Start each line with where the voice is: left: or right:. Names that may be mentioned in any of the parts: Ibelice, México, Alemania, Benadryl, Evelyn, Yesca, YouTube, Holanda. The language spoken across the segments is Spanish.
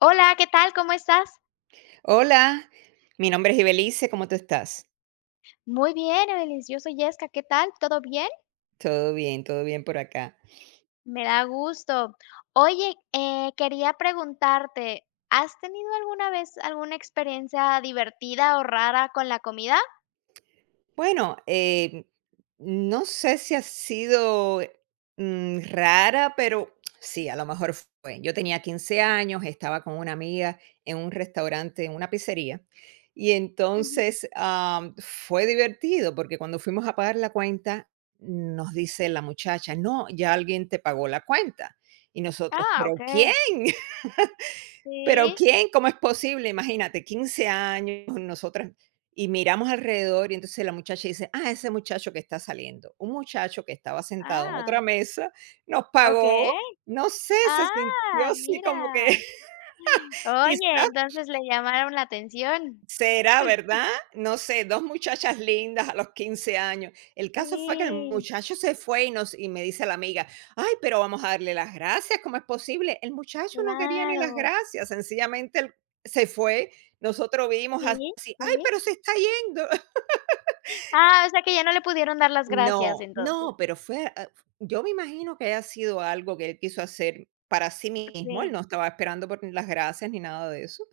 left: Hola, ¿qué tal? ¿Cómo estás?
right: Hola, mi nombre es Ibelice, ¿cómo tú estás?
left: Muy bien, Evelyn. Yo soy Yesca. ¿Qué tal? ¿Todo bien?
right: Todo bien por acá.
left: Me da gusto. Oye, quería preguntarte, ¿has tenido alguna vez alguna experiencia divertida o rara con la comida?
right: Bueno, no sé si ha sido, rara, pero sí, a lo mejor fue. Yo tenía 15 años, estaba con una amiga en un restaurante, en una pizzería, y
left: Ujú.
right: entonces, fue divertido, porque cuando fuimos a pagar la cuenta, nos dice la muchacha: "No, ya alguien te pagó la cuenta". Y nosotros:
left: Ah,
right: "¿Pero quién?".
left: okey.
right: Pero,
left: Sí.
right: ¿quién? ¿Cómo es posible? Imagínate, 15 años, nosotras, y miramos alrededor, y entonces la muchacha dice: "Ah, ese muchacho que está saliendo". Un muchacho que estaba sentado en otra
left: Ah,
right: mesa, nos pagó,
left: okey.
right: no sé, se sintió
left: Ah,
right: así como que
left: mira. Oye,
right: quizás.
left: entonces le llamaron la atención.
right: ¿Será verdad? No sé. 2 muchachas lindas a los 15 años. El caso fue que el
left: Sí,
right: muchacho se fue y me dice la amiga: "Ay, pero vamos a darle las gracias, ¿cómo es posible?". El muchacho no quería ni las
left: claro.
right: gracias, sencillamente él se fue. Nosotros vimos
left: Sí,
right: así: "Ay,
left: sí.
right: pero se está yendo".
left: Ah, o sea que ya no le pudieron dar las gracias
right: No,
left: entonces.
right: no, pero fue, yo me imagino que haya sido algo que él quiso hacer para sí mismo, él
left: Sí,
right: no estaba esperando por las gracias ni nada de eso.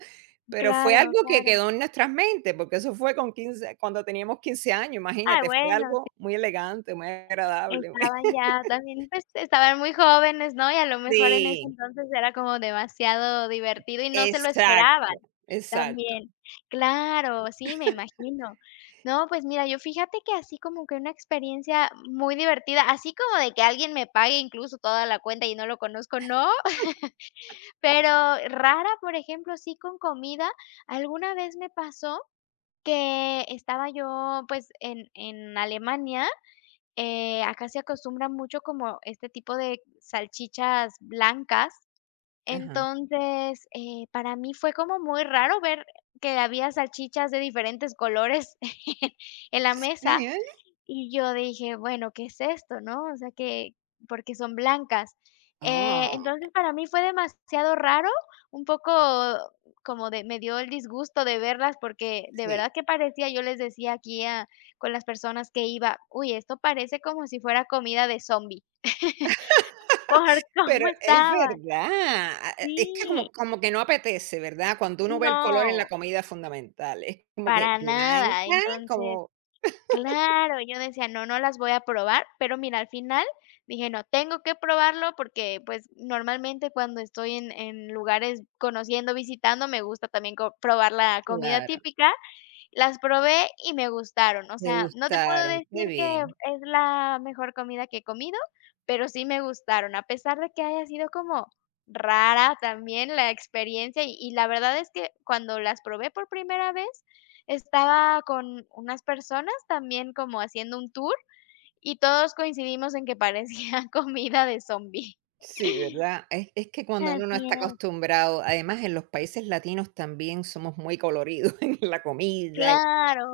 right: Pero fue
left: claro,
right: algo que
left: claro.
right: quedó en nuestras mentes, porque eso fue con 15 cuando teníamos 15 años,
left: Ay,
right: imagínate, fue
left: bueno, sí,
right: algo muy elegante, muy agradable.
left: estaban ya también, pues, estaban muy jóvenes, ¿no? Y a lo mejor en ese
right: Sí,
left: entonces era como demasiado divertido y no se lo esperaban
right: exacto, exacto,
left: también. Claro, sí, me imagino. No, pues mira, yo fíjate que así como que una experiencia muy divertida, así como de que alguien me pague incluso toda la cuenta y no lo conozco, no, pero rara, por ejemplo, sí con comida, alguna vez me pasó. Que estaba yo, pues, en Alemania, acá se acostumbran mucho como este tipo de salchichas blancas.
right: ajá.
left: Entonces, para mí fue como muy raro ver que había salchichas de diferentes colores en la mesa,
right: Sí, ¿eh?
left: y yo dije: "Bueno, ¿qué es esto?", ¿no? O sea, que porque son blancas.
right: Oh,
left: Entonces, para mí fue demasiado raro, un poco como de me dio el disgusto de verlas, porque de
right: sí.
left: verdad que parecía, yo les decía aquí a con las personas que iba: "Uy, esto parece como si fuera comida de zombie por
right: Pero
left: cómo
right: es
left: estaban.
right: verdad, a e es que
left: Sí,
right: como que no apetece, ¿verdad? Cuando uno ve el color en la
left: no,
right: comida fundamental, es como que
left: para nada.
right: blanca,
left: Entonces
right: como
left: claro, yo decía: "No, no las voy a probar", pero mira, al final dije: "No, tengo que probarlo", porque, pues, normalmente cuando estoy en lugares conociendo, visitando, me gusta también co probar la comida
right: claro,
left: típica, las probé y me gustaron, o
right: te
left: sea, no te puedo
right: gustaron, qué
left: decir que
right: bien.
left: es la mejor comida que he comido, pero sí me gustaron, a pesar de que haya sido como rara también la experiencia, y la verdad es que cuando las probé por primera vez, estaba con unas personas también como haciendo un tour, y todos coincidimos en que parecía comida de zombie.
right: Sí, ¿verdad? Es que cuando uno no
left: Así
right: está
left: es,
right: acostumbrado, además en los países latinos también somos muy coloridos en la comida y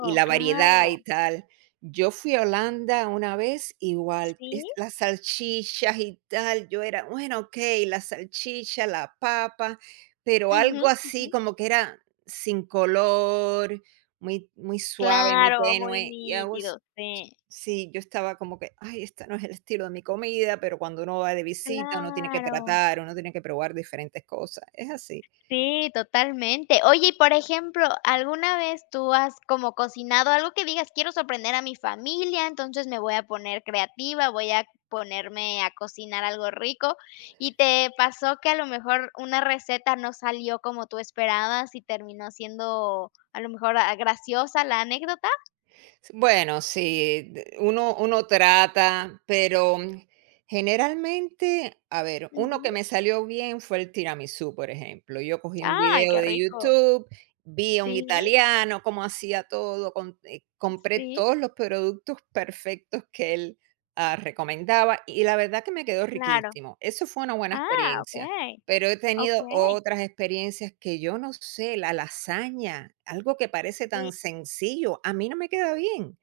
right: la variedad
left: claro,
right: y tal. Yo fui a Holanda una vez, igual,
left: sí,
right: las salchichas y tal, yo era, bueno, ok, la salchicha, la papa, pero
left: ujú,
right: algo así
left: ujú,
right: como que era sin color, muy, muy suave, muy
left: claro, muy
right: tenue. Y I was
left: nítido, sí.
right: Sí, yo estaba como que, ay, esta no es el estilo de mi comida, pero cuando uno va de visita, uno tiene que
left: Claro,
right: tratar, uno tiene que probar diferentes cosas. Es así.
left: sí, totalmente. Oye, y por ejemplo, ¿alguna vez tú has como cocinado algo que digas: "Quiero sorprender a mi familia, entonces me voy a poner creativa, voy a ponerme a cocinar algo rico", y te pasó que a lo mejor una receta no salió como tú esperabas y terminó siendo a lo mejor, ah, graciosa la anécdota?
right: Bueno, sí, uno, trata, pero generalmente, a ver, uno que
left: Ujú.
right: me salió bien fue el tiramisú, por ejemplo. Yo cogí un
left: Ay,
right: video
left: qué
right: de
left: rico.
right: YouTube, vi a un
left: Sí,
right: italiano cómo hacía todo, compré
left: sí,
right: todos los productos perfectos que él recomendaba y la verdad que me quedó
left: claro.
right: riquísimo. Eso fue una buena
left: Ah,
right: experiencia.
left: okey,
right: Pero he tenido
left: okey,
right: otras experiencias que yo no sé, la lasaña, algo que parece tan
left: sí.
right: sencillo, a mí no me queda bien.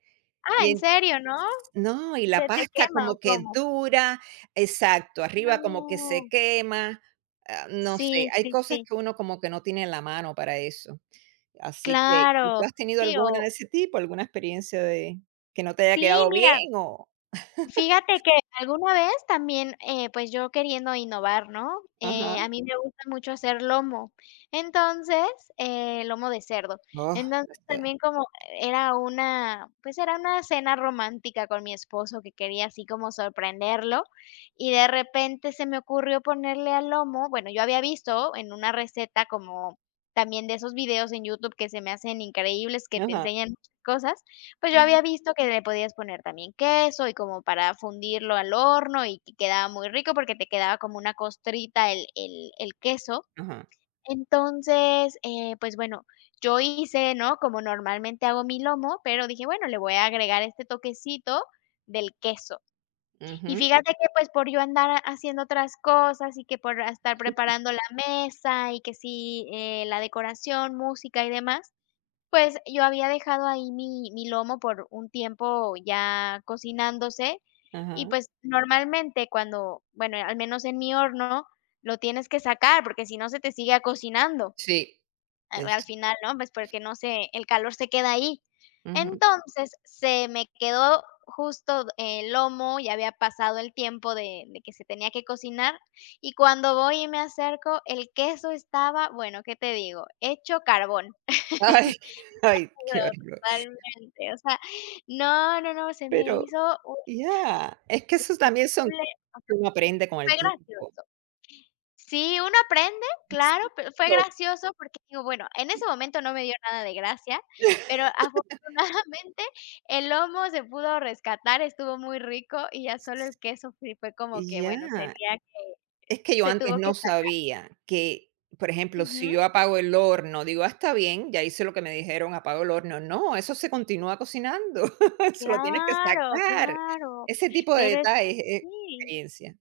left: Ah,
right: Y
left: ¿en
right: en
left: serio, no?
right: No, y
left: ¿Se
right: la
left: te
right: pasta
left: quema o
right: como que
left: cómo?
right: dura, exacto, arriba como que se
left: No.
right: quema, no sé,
left: Sí,
right: hay
left: sí,
right: cosas
left: sí.
right: que uno como que no tiene en la mano para eso. Así que, ¿y tú
left: Claro.
right: has tenido
left: Sí,
right: alguna de
left: o
right: ese tipo, alguna experiencia de que no te haya
left: sí,
right: quedado bien
left: mira,
right: o?
left: fíjate que alguna vez también, pues, yo queriendo innovar, ¿no?
right: Ajá.
left: A mí me gusta mucho hacer lomo. Entonces, lomo de cerdo.
right: Oh,
left: Entonces,
right: that's good.
left: también como era una, pues, era una cena romántica con mi esposo que quería así como sorprenderlo, y de repente se me ocurrió ponerle al lomo bueno, yo había visto en una receta como también de esos videos en YouTube que se me hacen increíbles, que te
right: Ajá.
left: enseñan muchas cosas, pues yo
right: Ujú.
left: había visto que le podías poner también queso y como para fundirlo al horno y que quedaba muy rico porque te quedaba como una costrita el queso.
right: Ajá.
left: Entonces, pues bueno, yo hice, ¿no? Como normalmente hago mi lomo, pero dije: "Bueno, le voy a agregar este toquecito del queso". Y
right: Ujú.
left: fíjate que, pues, por yo andar haciendo otras cosas y que por estar preparando la mesa y que sí, la decoración, música y demás, pues, yo había dejado ahí mi lomo por un tiempo ya cocinándose y,
right: Ajá.
left: pues, normalmente cuando bueno, al menos en mi horno, lo tienes que sacar, porque si no se te sigue cocinando,
right: Sí.
left: a al
right: es
left: final, ¿no? Pues, porque no sé el calor se queda ahí.
right: Ujú.
left: Entonces, se me quedó justo el lomo, ya había pasado el tiempo de que se tenía que cocinar, y cuando voy y me acerco, el queso estaba, bueno, ¿qué te digo? Hecho carbón.
right: Ay, ay, qué
left: Pero
right: horror.
left: totalmente, o sea, no, no, no, se me
right: Pero
left: hizo
right: ya, es que eso también son
left: horrible,
right: que uno aprende con el
left: fue
right: tiempo.
left: gracioso. Sí, uno aprende, claro, pero fue
right: Exacto.
left: gracioso porque digo, bueno, en ese momento no me dio nada de gracia, pero afortunadamente el lomo se pudo rescatar, estuvo muy rico y ya solo el queso sí fue como que,
right: Ya,
left: bueno, sería que
right: es que yo
left: se
right: antes
left: tuvo que
right: no
left: sa
right: sabía que, por ejemplo, si
left: ujú,
right: yo apago el horno, digo: "Ah, está bien, ya hice lo que me dijeron, apago el horno". No, eso se continúa cocinando, eso lo tienes que
left: claro,
right: sacar.
left: claro,
right: Ese tipo de
left: pero es que
right: detalles es
left: sí.
right: experiencia.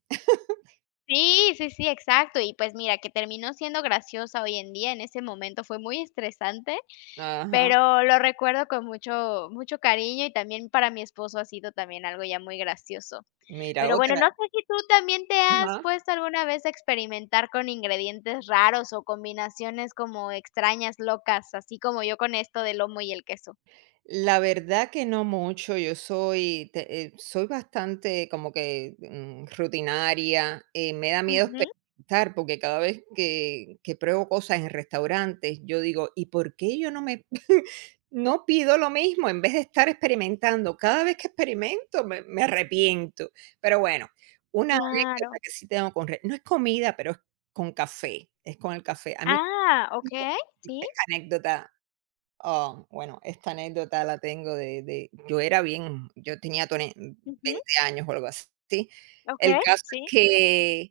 left: Sí, sí, sí, exacto. Y pues mira, que terminó siendo graciosa hoy en día, en ese momento fue muy estresante,
right: Ajá.
left: pero lo recuerdo con mucho mucho cariño y también para mi esposo ha sido también algo ya muy gracioso.
right: Mira,
left: Pero bueno,
right: otra
left: no sé si tú también te
right: Ajá.
left: has puesto alguna vez a experimentar con ingredientes raros o combinaciones como extrañas, locas, así como yo con esto del lomo y el queso.
right: La verdad que no mucho, yo soy, soy bastante como que rutinaria, me da miedo
left: Ujú,
right: experimentar porque cada vez que, pruebo cosas en restaurantes, yo digo, ¿y por qué yo no me, no pido lo mismo en vez de estar experimentando? Cada vez que experimento me, arrepiento, pero bueno, una anécdota
left: claro.
right: que sí tengo con, no es comida, pero es con café, es con el café. A mí
left: Ah, okey, sí.
right: esta anécdota Ah, bueno, esta anécdota la tengo de yo era bien yo tenía tone
left: Ujú,
right: 20 años o algo así. El
left: okey,
right: caso
left: sí,
right: es que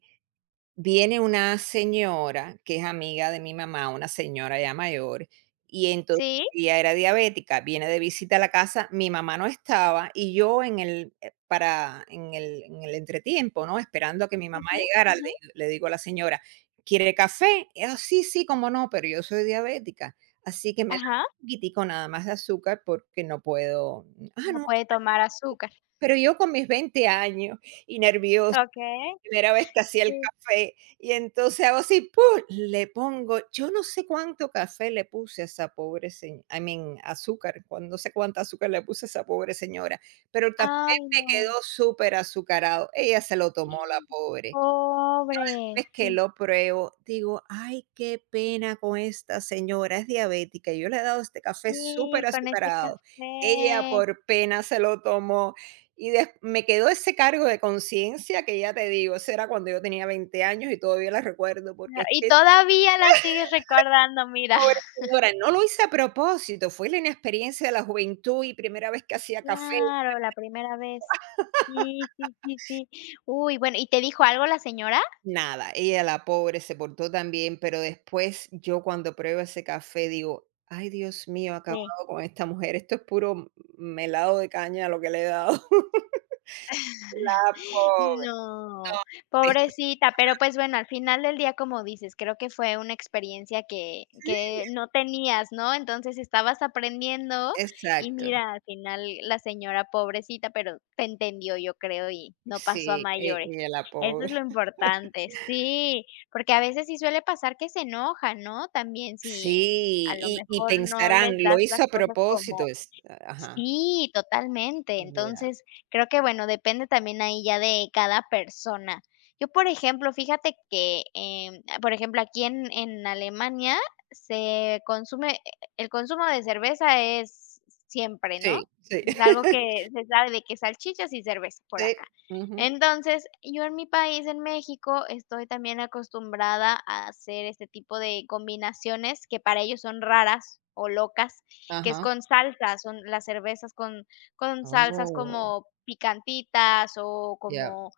right: viene una señora que es amiga de mi mamá, una señora ya mayor, y entonces
left: sí.
right: ella era diabética, viene de visita a la casa, mi mamá no estaba y yo en el para en el entretiempo, ¿no? Esperando a que mi mamá
left: Ujú,
right: llegara, le
left: ujú,
right: le digo a la señora: "¿Quiere café?". "Ah, sí, sí, cómo no, pero yo soy diabética, así que me da
left: ajá.
right: un poquitico nada más de azúcar porque no puedo". "Ah,
left: No
right: no,
left: puede tomar azúcar.
right: pero yo con mis 20 años y nerviosa".
left: Okey,
right: Primera vez que hacía el
left: sí.
right: café y entonces hago así, ¡pum!, le pongo yo no sé cuánto café le puse a esa pobre señora, azúcar, cuan no sé cuánta azúcar le puse a esa pobre señora, pero el café
left: Ay,
right: me
left: no.
right: quedó súper azucarado. Ella se lo tomó, la pobre.
left: Pobre,
right: Pues que
left: sí,
right: lo pruebo, digo: "Ay, qué pena con esta señora, es diabética, yo le he dado este café súper
left: sí, con ese
right: azucarado". Ella
left: café.
right: por pena se lo tomó y des me quedó ese cargo de conciencia que ya te digo, eso era cuando yo tenía 20 años y todavía la recuerdo, porque
left: No,
right: es
left: y
right: que esa
left: todavía la sigues recordando, mira.
right: pobre señora, no lo hice a propósito, fue la inexperiencia de la juventud y primera vez que hacía café.
left: Claro, la primera vez. Sí, sí, sí, sí. Uy, bueno, ¿y te dijo algo la señora?
right: Nada, ella la pobre se portó tan bien, pero después yo cuando pruebo ese café digo, ay Dios mío, he acabado
left: Sí.
right: con esta mujer, esto es puro melado de caña lo que le he dado. La pobre,
left: No,
right: no, esto
left: pobrecita, pero, pues, bueno, al final del día, como dices, creo que fue una experiencia que no tenías, ¿no? Entonces, estabas aprendiendo y
right: exacto,
left: mira, al final la señora pobrecita, pero te entendió, yo creo, y no pasó a
right: sí, e
left: mayores.
right: ella la
left: Eso es
right: pobre.
left: lo importante, sí, porque a veces sí suele pasar que se enojan, ¿no? También si
right: Sí,
left: a lo
right: y
left: mejor no les
right: pensarán, lo
left: das las
right: hizo a
left: cosas
right: propósito,
left: como
right: es ajá,
left: sí, totalmente.
right: ya,
left: Entonces, creo que, bueno, depende también ahí ya de cada persona. Yo, por ejemplo, fíjate que, por ejemplo, aquí en Alemania se consume el consumo de cerveza es siempre, ¿no?
right: sí, sí,
left: Es algo que se sabe de que salchichas y cerveza por
right: sí,
left: acá.
right: ujú,
left: Entonces, yo en mi país, en México, estoy también acostumbrada a hacer este tipo de combinaciones que para ellos son raras o locas que es
right: ajá,
left: con salsas son las cervezas con salsas
right: oh,
left: como picantitas o
right: ya.
left: como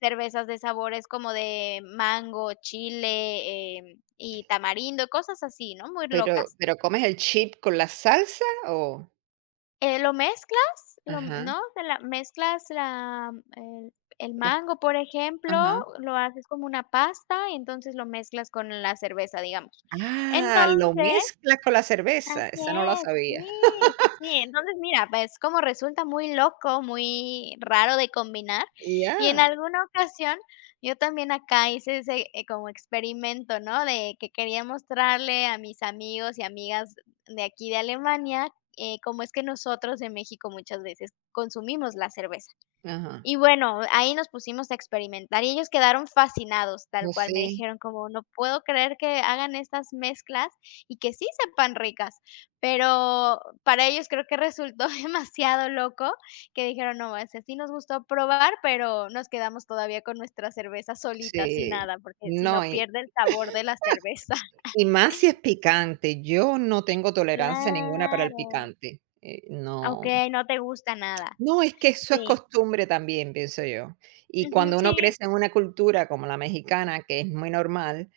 left: cervezas de sabores como de mango, chile, y tamarindo, cosas así, ¿no? Muy
right: Pero
left: locas.
right: pero, ¿comes el chip con la salsa o?
left: Lo mezclas, lo
right: Ajá,
left: ¿no? Se la mezclas la el el
right: las
left: mango, por ejemplo,
right: ajá.
left: lo haces como una pasta, y entonces lo mezclas con la cerveza, digamos.
right: Ah, lo
left: Entonces
right: mezclas con la
left: así
right: cerveza, esa no la
left: es,
right: sabía.
left: sí, sí, sí. Entonces, mira, pues, como resulta muy loco, muy raro de combinar, y en
right: Ya,
left: alguna ocasión yo también acá hice ese, como experimento, ¿no? De que quería mostrarle a mis amigos y amigas de aquí de Alemania, cómo es que nosotros en México muchas veces consumimos la cerveza.
right: ajá.
left: Y bueno, ahí nos pusimos a experimentar y ellos quedaron fascinados, tal
right: Pues
left: cual. Me
right: sí,
left: dijeron como: "No puedo creer que hagan estas mezclas y que sí sepan ricas", pero para ellos creo que resultó demasiado loco que dijeron: "No, ese sí nos gustó probar, pero nos quedamos todavía con nuestra cerveza solita, sin
right: sí.
left: nada, porque si no
right: No, y
left: pierde el sabor de la cerveza".
right: y más si es picante. Yo no tengo tolerancia ninguna para el
left: Claro.
right: picante, no.
left: Okey, no te gusta nada.
right: No, es que eso es
left: Sí.
right: costumbre también, pienso yo. Y
left: Ujú,
right: cuando
left: sí.
right: uno crece en una cultura como la mexicana, que es muy normal,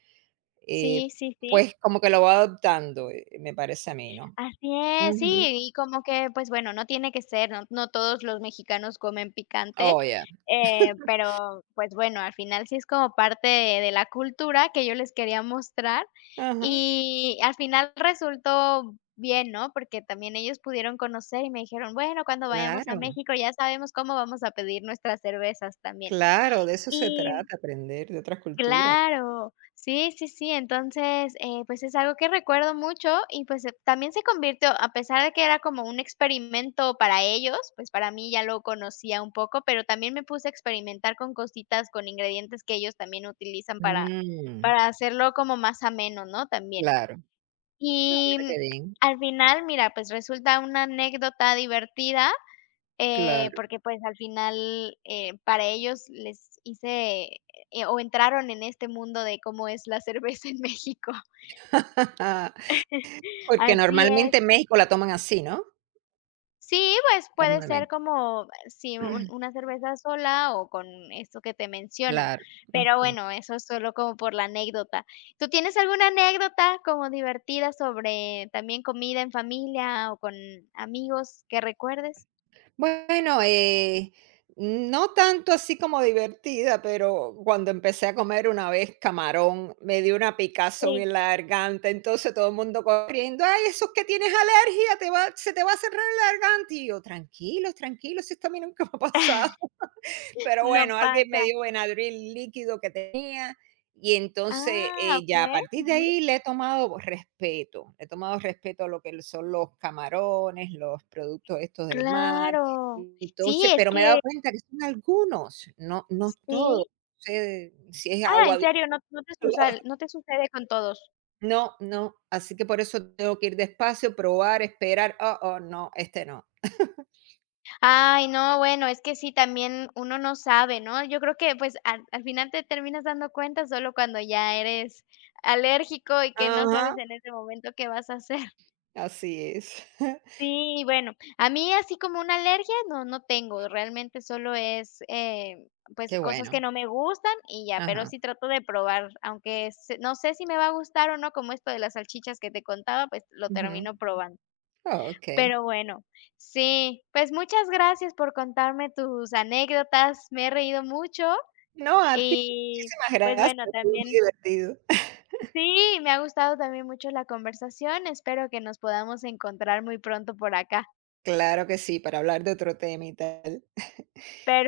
right: eh,
left: Sí, sí, sí.
right: pues como que lo va adoptando, me parece a mí, ¿no?
left: Así es, sí,
right: Ujú.
left: y como que, pues bueno, no tiene que ser, no todos los mexicanos comen picante,
right: Oh, ya.
left: pero, pues bueno, al final sí es como parte de la cultura que yo les quería mostrar,
right: Ajá,
left: y al final resultó bien, ¿no? Porque también ellos pudieron conocer y me dijeron: "Bueno, cuando vayamos a
right: claro,
left: México ya sabemos cómo vamos a pedir nuestras cervezas también".
right: claro, de eso se
left: Y
right: trata, aprender de otras culturas.
left: claro, sí, sí, sí, entonces, pues, es algo que recuerdo mucho y, pues, también se convirtió, a pesar de que era como un experimento para ellos, pues, para mí ya lo conocía un poco, pero también me puse a experimentar con cositas, con ingredientes que ellos también utilizan
right: Mm,
left: para hacerlo como más ameno, ¿no?, también.
right: claro. Ah,
left: Y,
right: mira qué bien.
left: al final, mira, pues, resulta una anécdota divertida
right: Claro.
left: porque, pues, al final, para ellos les hice, o entraron en este mundo de cómo es la cerveza en México.
right: Porque
left: Así es.
right: normalmente en México la toman así, ¿no?
left: Sí, pues, puede ser
right: Normalmente.
left: como sí, un una cerveza sola o con esto que te menciono.
right: Claro.
left: Pero
right: Ujú.
left: bueno, eso es solo como por la anécdota. ¿Tú tienes alguna anécdota como divertida sobre también comida en familia o con amigos que recuerdes?
right: Bueno, no tanto así como divertida, pero cuando empecé a comer una vez camarón, me dio una picazón
left: Sí.
right: en la garganta, entonces todo el mundo corriendo, ay, eso es que tienes alergia, te va, se te va a cerrar la garganta. Y yo, tranquilo, tranquilo, si esto a mí nunca me ha pasado. Pero
left: No
right: bueno, alguien me
left: pasa.
right: dio Benadryl líquido que tenía y entonces
left: Ah,
right: ya a
left: okey.
right: partir de ahí le he tomado respeto, le he tomado respeto a lo que son los camarones, los productos estos del mar,
left: Claro. Sí,
right: entonces,
left: es
right: pero me he dado
left: que
right: cuenta que son algunos, no, no todos.
left: sí.
right: No sé si es
left: Ah,
right: agua.
left: ¿en serio? No no te sucede, no te sucede con todos.
right: No, no, no, así que por eso tengo que ir despacio, probar, esperar, oh, oh, no, este no.
left: Ay, no, bueno, es que sí, también uno no sabe, ¿no? Yo creo que, pues, al al final te terminas dando cuenta solo cuando ya eres alérgico y que no
right: Ajá,
left: sabes en ese momento qué vas a hacer.
right: así es.
left: Sí, bueno, a mí así como una alergia no, no tengo, realmente solo es, pues,
right: Qué
left: cosas que
right: bueno.
left: no me gustan y ya, pero
right: Ajá.
left: sí trato de probar, aunque se- no sé si me va a gustar o no, como esto de las salchichas que te contaba, pues lo
right: Ujú.
left: termino probando.
right: Okey.
left: Pero bueno, sí, pues muchas gracias por contarme tus anécdotas, me he reído mucho
right: No, a ti,
left: y
right: muchísimas
left: pues
right: gracias,
left: bueno,
right: ha sido muy
left: también,
right: divertido.
left: sí, me ha gustado también mucho la conversación, espero que nos podamos encontrar muy pronto por acá.
right: Claro que sí, para hablar de otro tema y tal.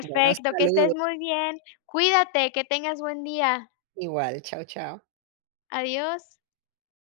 right: Bueno,
left: que estés
right: saludos.
left: muy bien. Cuídate, que tengas buen día.
right: Igual, chao, chao.
left: Adiós.